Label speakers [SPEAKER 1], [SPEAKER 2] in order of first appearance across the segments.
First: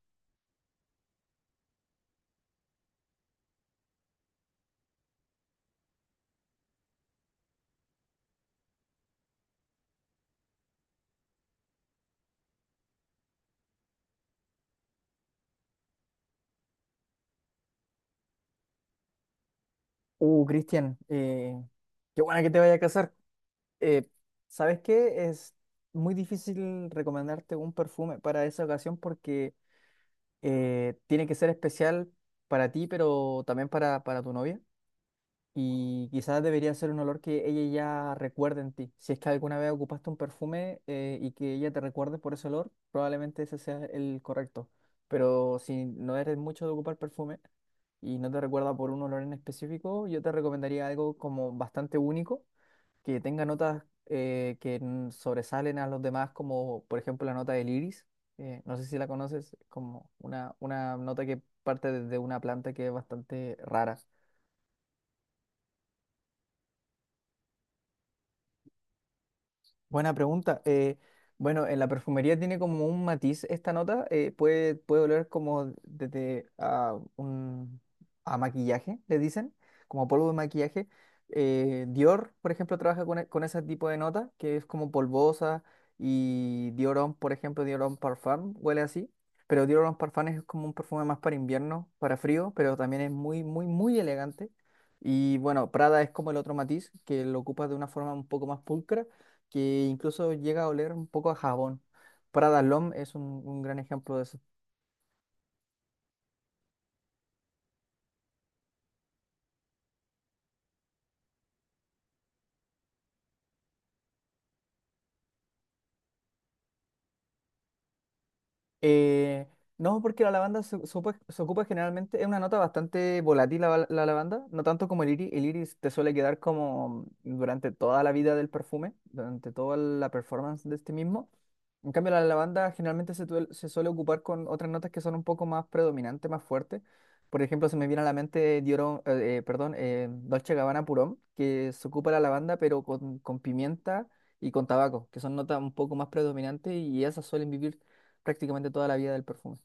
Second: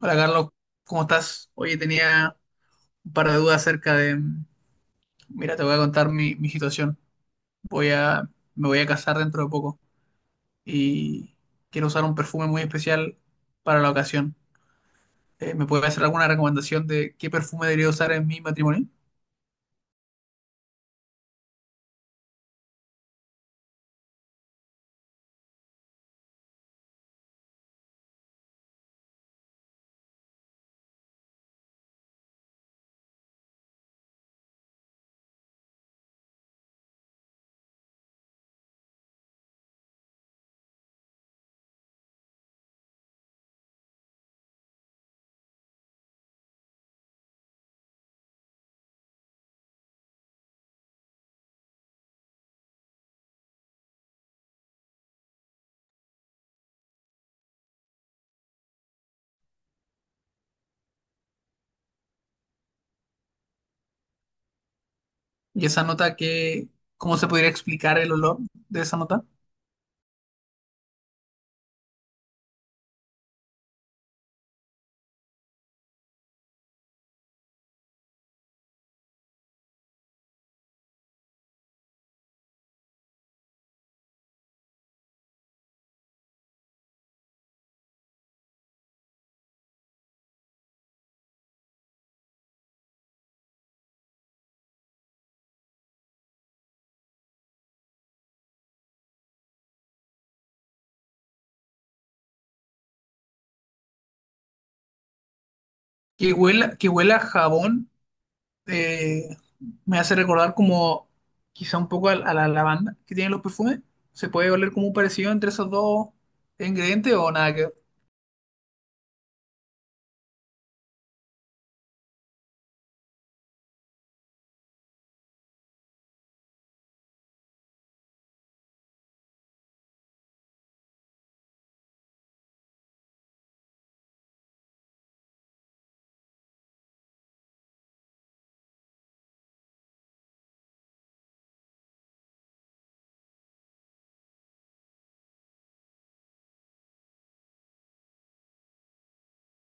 [SPEAKER 1] Hola Carlos, ¿cómo estás? Oye, tenía un par de dudas acerca de... Mira, te voy a contar mi situación. Voy a, Me voy a casar dentro de poco y quiero usar un perfume muy especial para la ocasión. ¿me puedes hacer alguna recomendación de qué perfume debería usar en mi matrimonio?
[SPEAKER 2] Cristian, qué buena que te vaya a casar. Eh, ¿Sabes qué? Es muy difícil recomendarte un perfume para esa ocasión porque tiene que ser especial para ti, pero también para tu novia. Y quizás debería ser un olor que ella ya recuerde en ti. Si es que alguna vez ocupaste un perfume y que ella te recuerde por ese olor, probablemente ese sea el correcto. Pero si no eres mucho de ocupar perfume y no te recuerda por un olor en específico, yo te recomendaría algo como bastante único, que tenga notas sobresalen a los demás, como por ejemplo la nota del iris. No sé si la conoces, como una nota que parte de una planta que es bastante rara.
[SPEAKER 1] Y esa nota, que, ¿cómo se podría explicar el olor de esa nota?
[SPEAKER 2] Buena pregunta. Bueno, en la perfumería tiene como un matiz esta nota. Puede oler como a maquillaje, le dicen, como polvo de maquillaje. Dior, por ejemplo, trabaja con ese tipo de nota, que es como polvosa. Y Dior Homme, por ejemplo, Dior Homme Parfum, huele así. Pero Dior Homme Parfum es como un perfume más para invierno, para frío, pero también es muy, muy, muy elegante. Y bueno, Prada es como el otro matiz, que lo ocupa de una forma un poco más pulcra, que incluso llega a oler un poco a jabón. Prada L'Homme es un gran ejemplo de eso.
[SPEAKER 1] Que huela a jabón eh, me hace recordar como quizá un poco a la lavanda que tienen los perfumes. ¿Se puede oler como un parecido entre esos dos ingredientes o nada que ver?
[SPEAKER 2] Eh, no, porque la lavanda se ocupa generalmente, es una nota bastante volátil la lavanda, no tanto como el iris. El iris te suele quedar como durante toda la vida del perfume, durante toda la performance de este mismo. En cambio, la lavanda generalmente se suele ocupar con otras notas que son un poco más predominantes, más fuertes. Por ejemplo, se me viene a la mente Diorón, perdón, Dolce Gabbana Purón, que se ocupa la lavanda, pero con pimienta y con tabaco, que son notas un poco más predominantes, y esas suelen vivir prácticamente toda la vida del perfume.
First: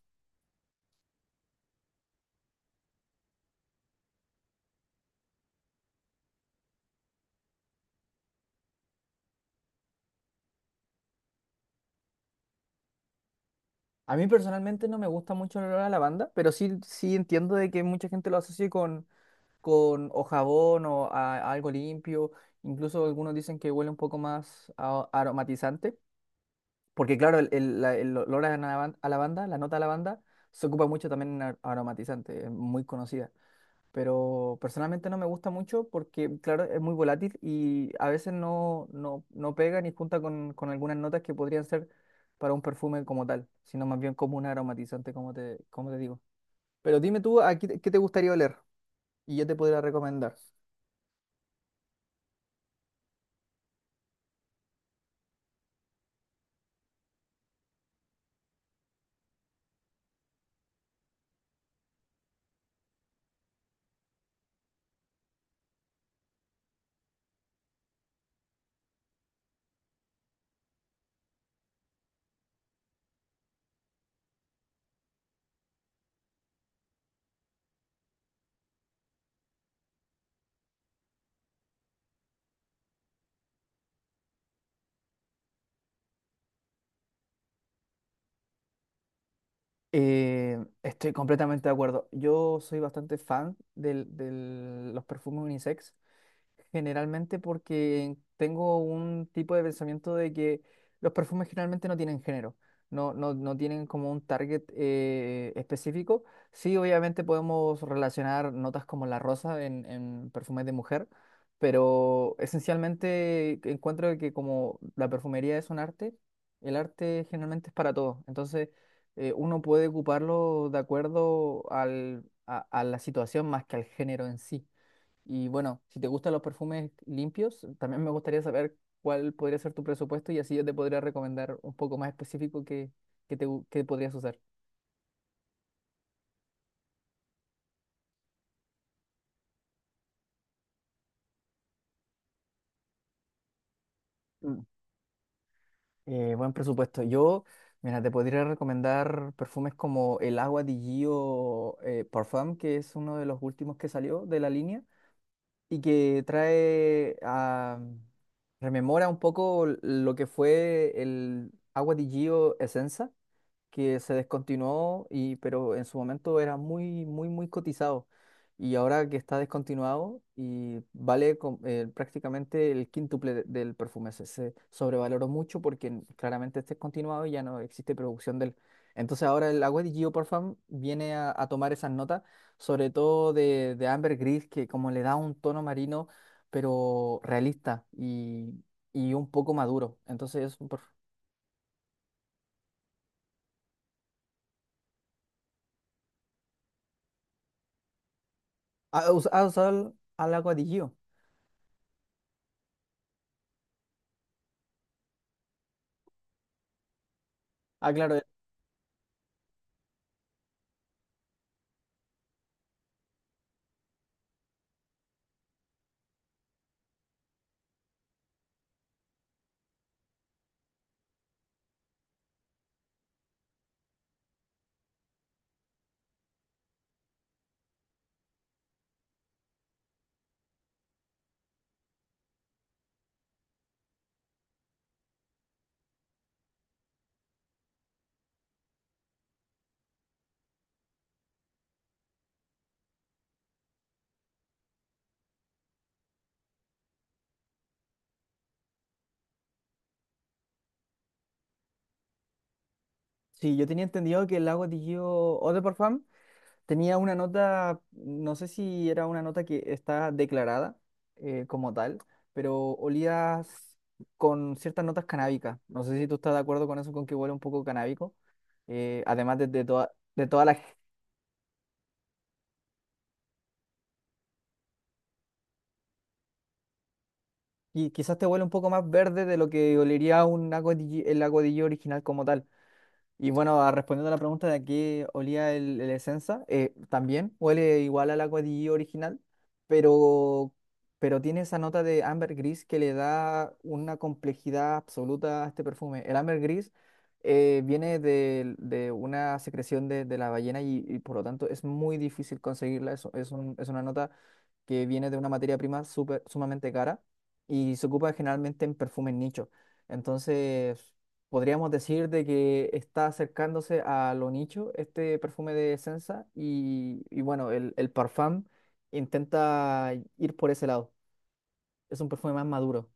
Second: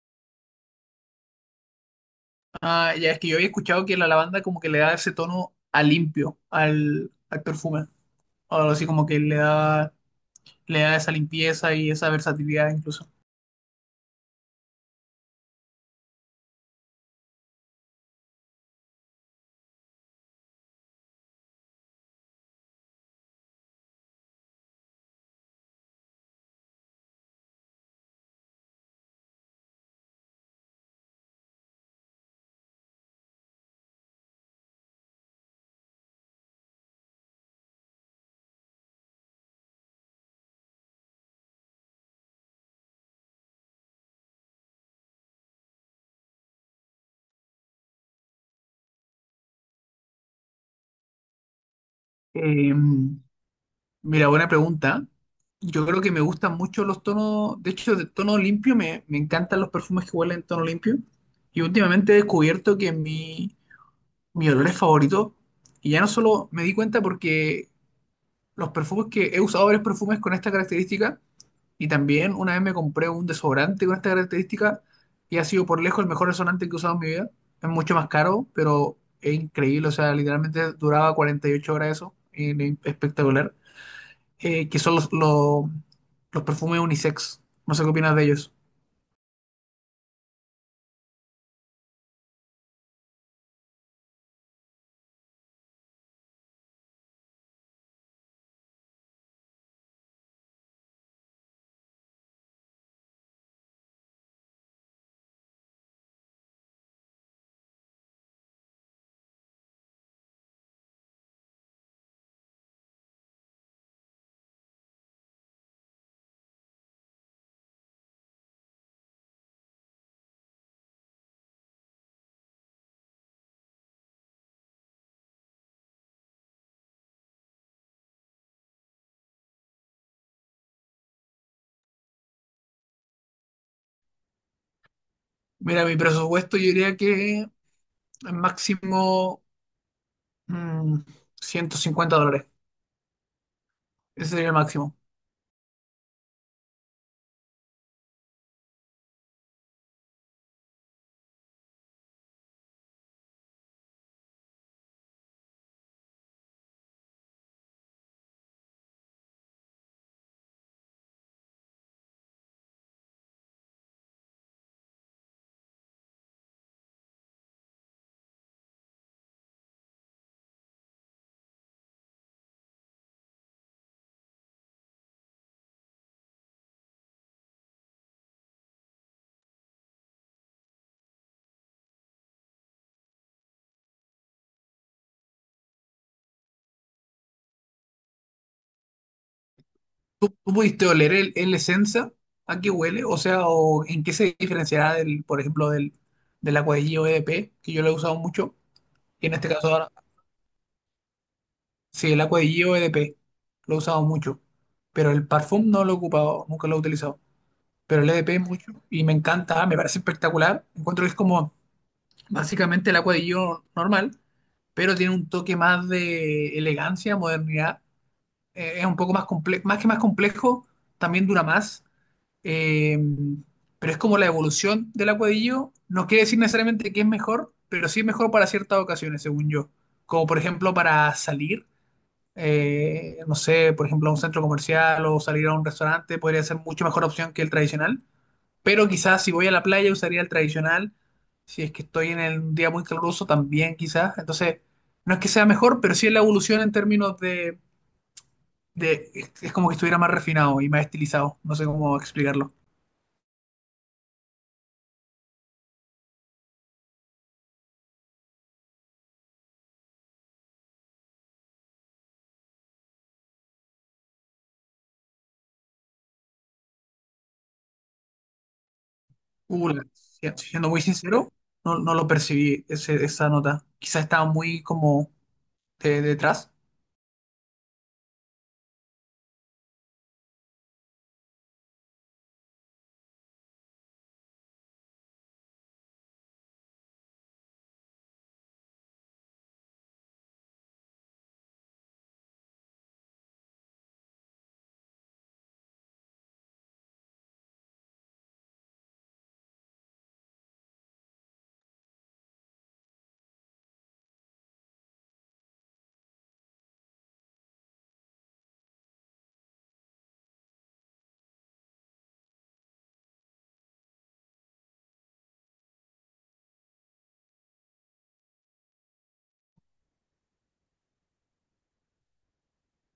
[SPEAKER 1] Ah, ya es que yo había escuchado que la lavanda como que le da ese tono a limpio al perfume. O algo así como que le da esa limpieza y esa versatilidad incluso.
[SPEAKER 2] A mí personalmente no me gusta mucho el olor a lavanda, pero sí, sí entiendo de que mucha gente lo asocie con o jabón o a algo limpio. Incluso algunos dicen que huele un poco más aromatizante. Porque claro, el olor a la banda, la nota a la banda, se ocupa mucho también en aromatizante, es muy conocida. Pero personalmente no me gusta mucho porque, claro, es muy volátil y a veces no pega ni junta con algunas notas que podrían ser para un perfume como tal, sino más bien como un aromatizante, como te digo. Pero dime tú, ¿a qué te gustaría oler? Y yo te podría recomendar.
[SPEAKER 1] Eh, Mira, buena pregunta. Yo creo que me gustan mucho los tonos, de hecho, de tono limpio, me encantan los perfumes que huelen en tono limpio. Y últimamente he descubierto que mis olores favoritos. Y ya no solo me di cuenta porque los perfumes que he usado varios perfumes con esta característica. Y también una vez me compré un desodorante con esta característica y ha sido por lejos el mejor desodorante que he usado en mi vida. Es mucho más caro, pero es increíble. O sea, literalmente duraba 48 horas eso, y es espectacular. Que son Los perfumes unisex. No sé qué opinas de ellos.
[SPEAKER 2] Estoy completamente de acuerdo. Yo soy bastante fan de los perfumes unisex. Generalmente porque tengo un tipo de pensamiento de que los perfumes generalmente no tienen género, no tienen como un target específico. Sí, obviamente podemos relacionar notas como la rosa en perfumes de mujer, pero esencialmente encuentro que como la perfumería es un arte, el arte generalmente es para todos. Entonces uno puede ocuparlo de acuerdo a la situación más que al género en sí. Y bueno, si te gustan los perfumes limpios, también me gustaría saber cuál podría ser tu presupuesto, y así yo te podría recomendar un poco más específico que podrías usar.
[SPEAKER 1] Mira, mi presupuesto yo diría que máximo mm, 150 dólares. Ese sería el
[SPEAKER 2] Mm.
[SPEAKER 1] máximo.
[SPEAKER 2] Buen presupuesto. Mira, te podría recomendar perfumes como el Agua di Gio Parfum, que es uno de los últimos que salió de la línea y que trae a... rememora un poco lo que fue el Agua di Gio Essenza, que se descontinuó, y pero en su momento era muy muy muy cotizado, y ahora que está descontinuado y prácticamente el quíntuple del perfume se sobrevaloró mucho porque claramente está descontinuado y ya no existe producción del, entonces ahora el agua de Geoparfum viene a tomar esas notas sobre todo de ambergris, que como le da un tono marino, pero realista y un poco maduro,
[SPEAKER 1] ¿Tú
[SPEAKER 2] entonces es un
[SPEAKER 1] pudiste oler el esencia? ¿A qué huele? O sea, o ¿en qué se diferenciará del, por ejemplo, del, del agua de Gio EDP, que yo lo he usado mucho?
[SPEAKER 2] ¿Ha
[SPEAKER 1] Y en
[SPEAKER 2] ha
[SPEAKER 1] este
[SPEAKER 2] usado
[SPEAKER 1] caso ahora,
[SPEAKER 2] al agua de Gio?
[SPEAKER 1] sí, el agua de Gio EDP lo he usado mucho. Pero el parfum no lo he ocupado, nunca lo he utilizado.
[SPEAKER 2] Ah,
[SPEAKER 1] Pero el
[SPEAKER 2] claro.
[SPEAKER 1] EDP mucho y me encanta, me parece espectacular. Encuentro que es como básicamente el agua de Gio normal, pero tiene un toque más de elegancia, modernidad. Es un poco más complejo, más complejo, también dura más. Eh, pero es como la evolución del acuadillo. No quiere decir necesariamente que es mejor, pero sí es mejor para ciertas ocasiones, según yo. Como por ejemplo para salir, no sé, por ejemplo a un centro comercial o salir a un restaurante podría ser mucho mejor opción que el tradicional. Pero quizás si voy a la playa usaría el tradicional. Si es que estoy en el- un día muy caluroso también quizás. Entonces, no es que sea mejor, pero sí es la evolución en términos de- es como que estuviera más refinado y más estilizado. No sé cómo explicarlo.
[SPEAKER 2] Sí, yo tenía entendido que el lago Digio Eau de Parfum tenía una nota, no sé si era una nota que está declarada como tal, pero olía con ciertas notas canábicas. No sé si tú estás de acuerdo con eso, con que huele un poco canábico. Además de toda la...
[SPEAKER 1] Siendo muy sincero, no, no lo percibí esa nota. Quizás estaba muy como detrás.
[SPEAKER 2] Y quizás te huele un poco más verde de lo que olería un el lago Digio original como tal. Y bueno, respondiendo a la pregunta de a qué olía el Essenza, también huele igual al Agua di original, pero, pero tiene esa nota de ambergris que le da una complejidad absoluta a este perfume. El ambergris viene de una secreción de la ballena, y por lo tanto es muy difícil conseguirla. Es una nota que viene de una materia prima sumamente cara, y se ocupa generalmente en perfumes nicho. Entonces, podríamos decir de que está acercándose a lo nicho este perfume de Senza, y bueno, el Parfum intenta ir por ese lado. Es un perfume más maduro.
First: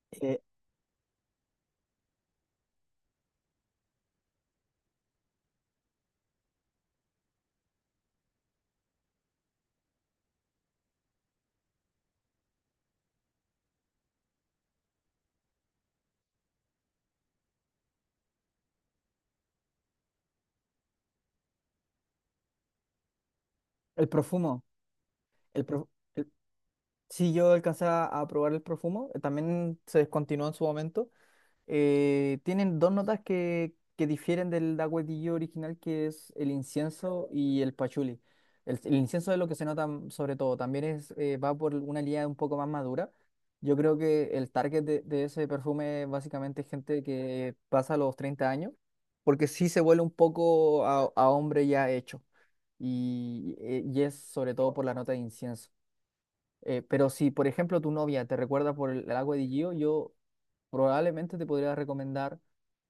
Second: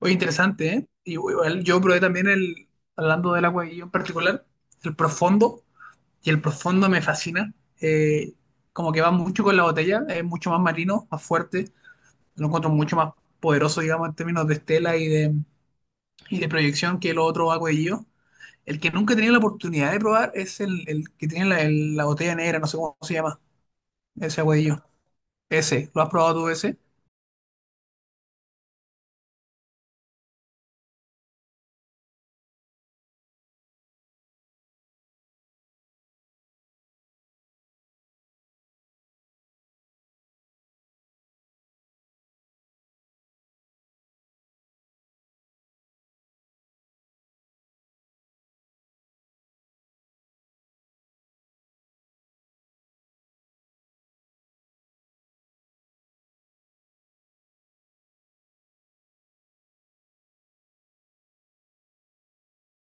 [SPEAKER 1] Oye,
[SPEAKER 2] Eh,
[SPEAKER 1] interesante, ¿eh? Y, igual yo probé también el, Hablando del agua y yo en particular, el profundo. Y el profundo me fascina. Eh, Como que va mucho con la botella, es mucho más marino, más fuerte. Lo encuentro mucho más poderoso, digamos, en términos de estela y de proyección que el otro agua y yo. El que nunca he tenido la oportunidad de probar es el que tiene la botella negra, no sé cómo se llama,
[SPEAKER 2] el
[SPEAKER 1] ese agua.
[SPEAKER 2] profumo, el pro-
[SPEAKER 1] Ese, ¿lo has
[SPEAKER 2] el-
[SPEAKER 1] probado tú ese?
[SPEAKER 2] sí yo alcancé a probar el profumo, también se descontinuó en su momento. Tienen dos notas que difieren del dagüetillo original, que es el incienso y el pachuli. El incienso es lo que se nota sobre todo, también es, va por una línea un poco más madura. Yo creo que el target de ese perfume es básicamente gente que pasa los 30 años, porque sí se vuelve un poco a hombre ya hecho, y es sobre todo por la nota de incienso. Pero si, por ejemplo, tu novia te recuerda por agua de Gio, yo probablemente te podría recomendar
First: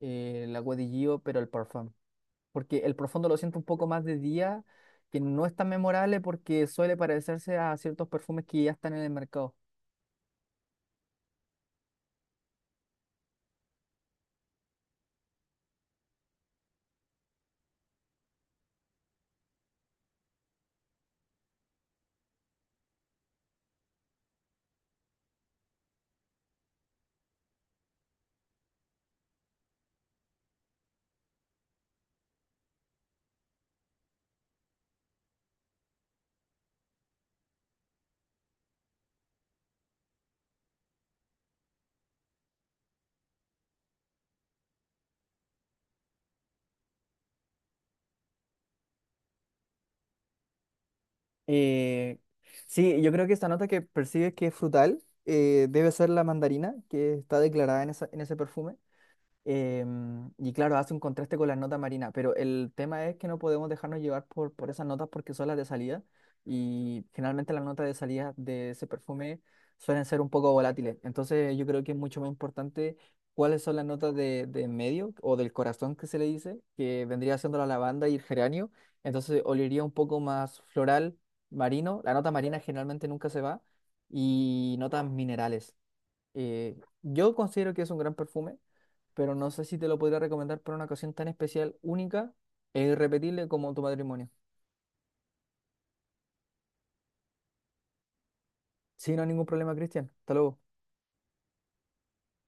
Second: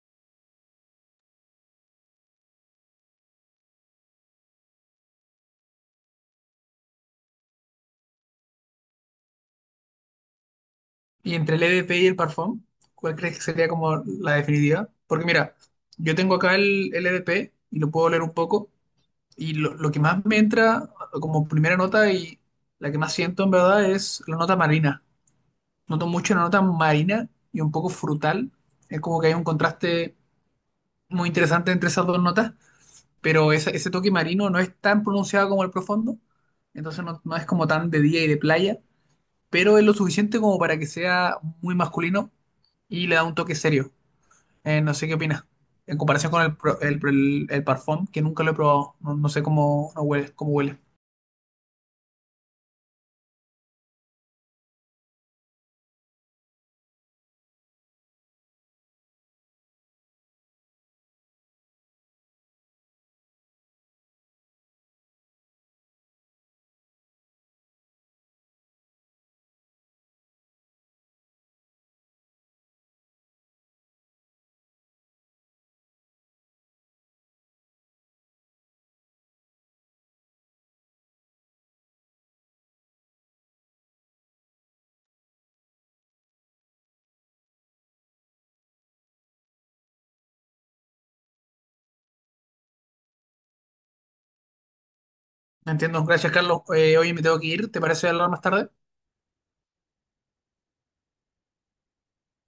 [SPEAKER 2] la Agua de Gio, pero el Parfum. Porque el profundo lo siento un poco más de día, que no es tan memorable porque suele parecerse a ciertos perfumes que ya están en el mercado.
[SPEAKER 1] Y entre el EDP y el Parfum, ¿cuál crees que sería como la definitiva? Porque mira, yo tengo acá el EDP y lo puedo leer un poco y lo que más me entra como primera nota y la que más siento en verdad es la nota marina. Noto mucho la nota marina y un poco frutal. Es como que hay un contraste muy interesante entre esas dos notas, pero ese toque marino no es tan pronunciado como el profundo, entonces no, no es como tan de día y de playa, pero es lo suficiente como para que sea muy masculino y le da un toque serio. No sé qué opinas. En comparación con el, pro- el parfum, que nunca lo he probado. No, no sé cómo, no huele, cómo huele.
[SPEAKER 2] Eh, sí, yo creo que esta nota que percibes que es frutal debe ser la mandarina que está declarada en en ese perfume. Y claro, hace un contraste con las notas marinas, pero el tema es que no podemos dejarnos llevar por esas notas porque son las de salida, y generalmente las notas de salida de ese perfume suelen ser un poco volátiles. Entonces yo creo que es mucho más importante cuáles son las notas de en medio o del corazón, que se le dice, que vendría siendo la lavanda y el geranio. Entonces olería un poco más floral, marino. La nota marina generalmente nunca se va, y notas minerales. Eh, yo considero que es un gran perfume, pero no sé si te lo podría recomendar para una ocasión tan especial, única e irrepetible como tu matrimonio.
[SPEAKER 1] No entiendo. Gracias, Carlos. Oye, me tengo que ir. ¿Te parece hablar más tarde?
[SPEAKER 2] Sin ningún problema, Cristian. Hasta luego.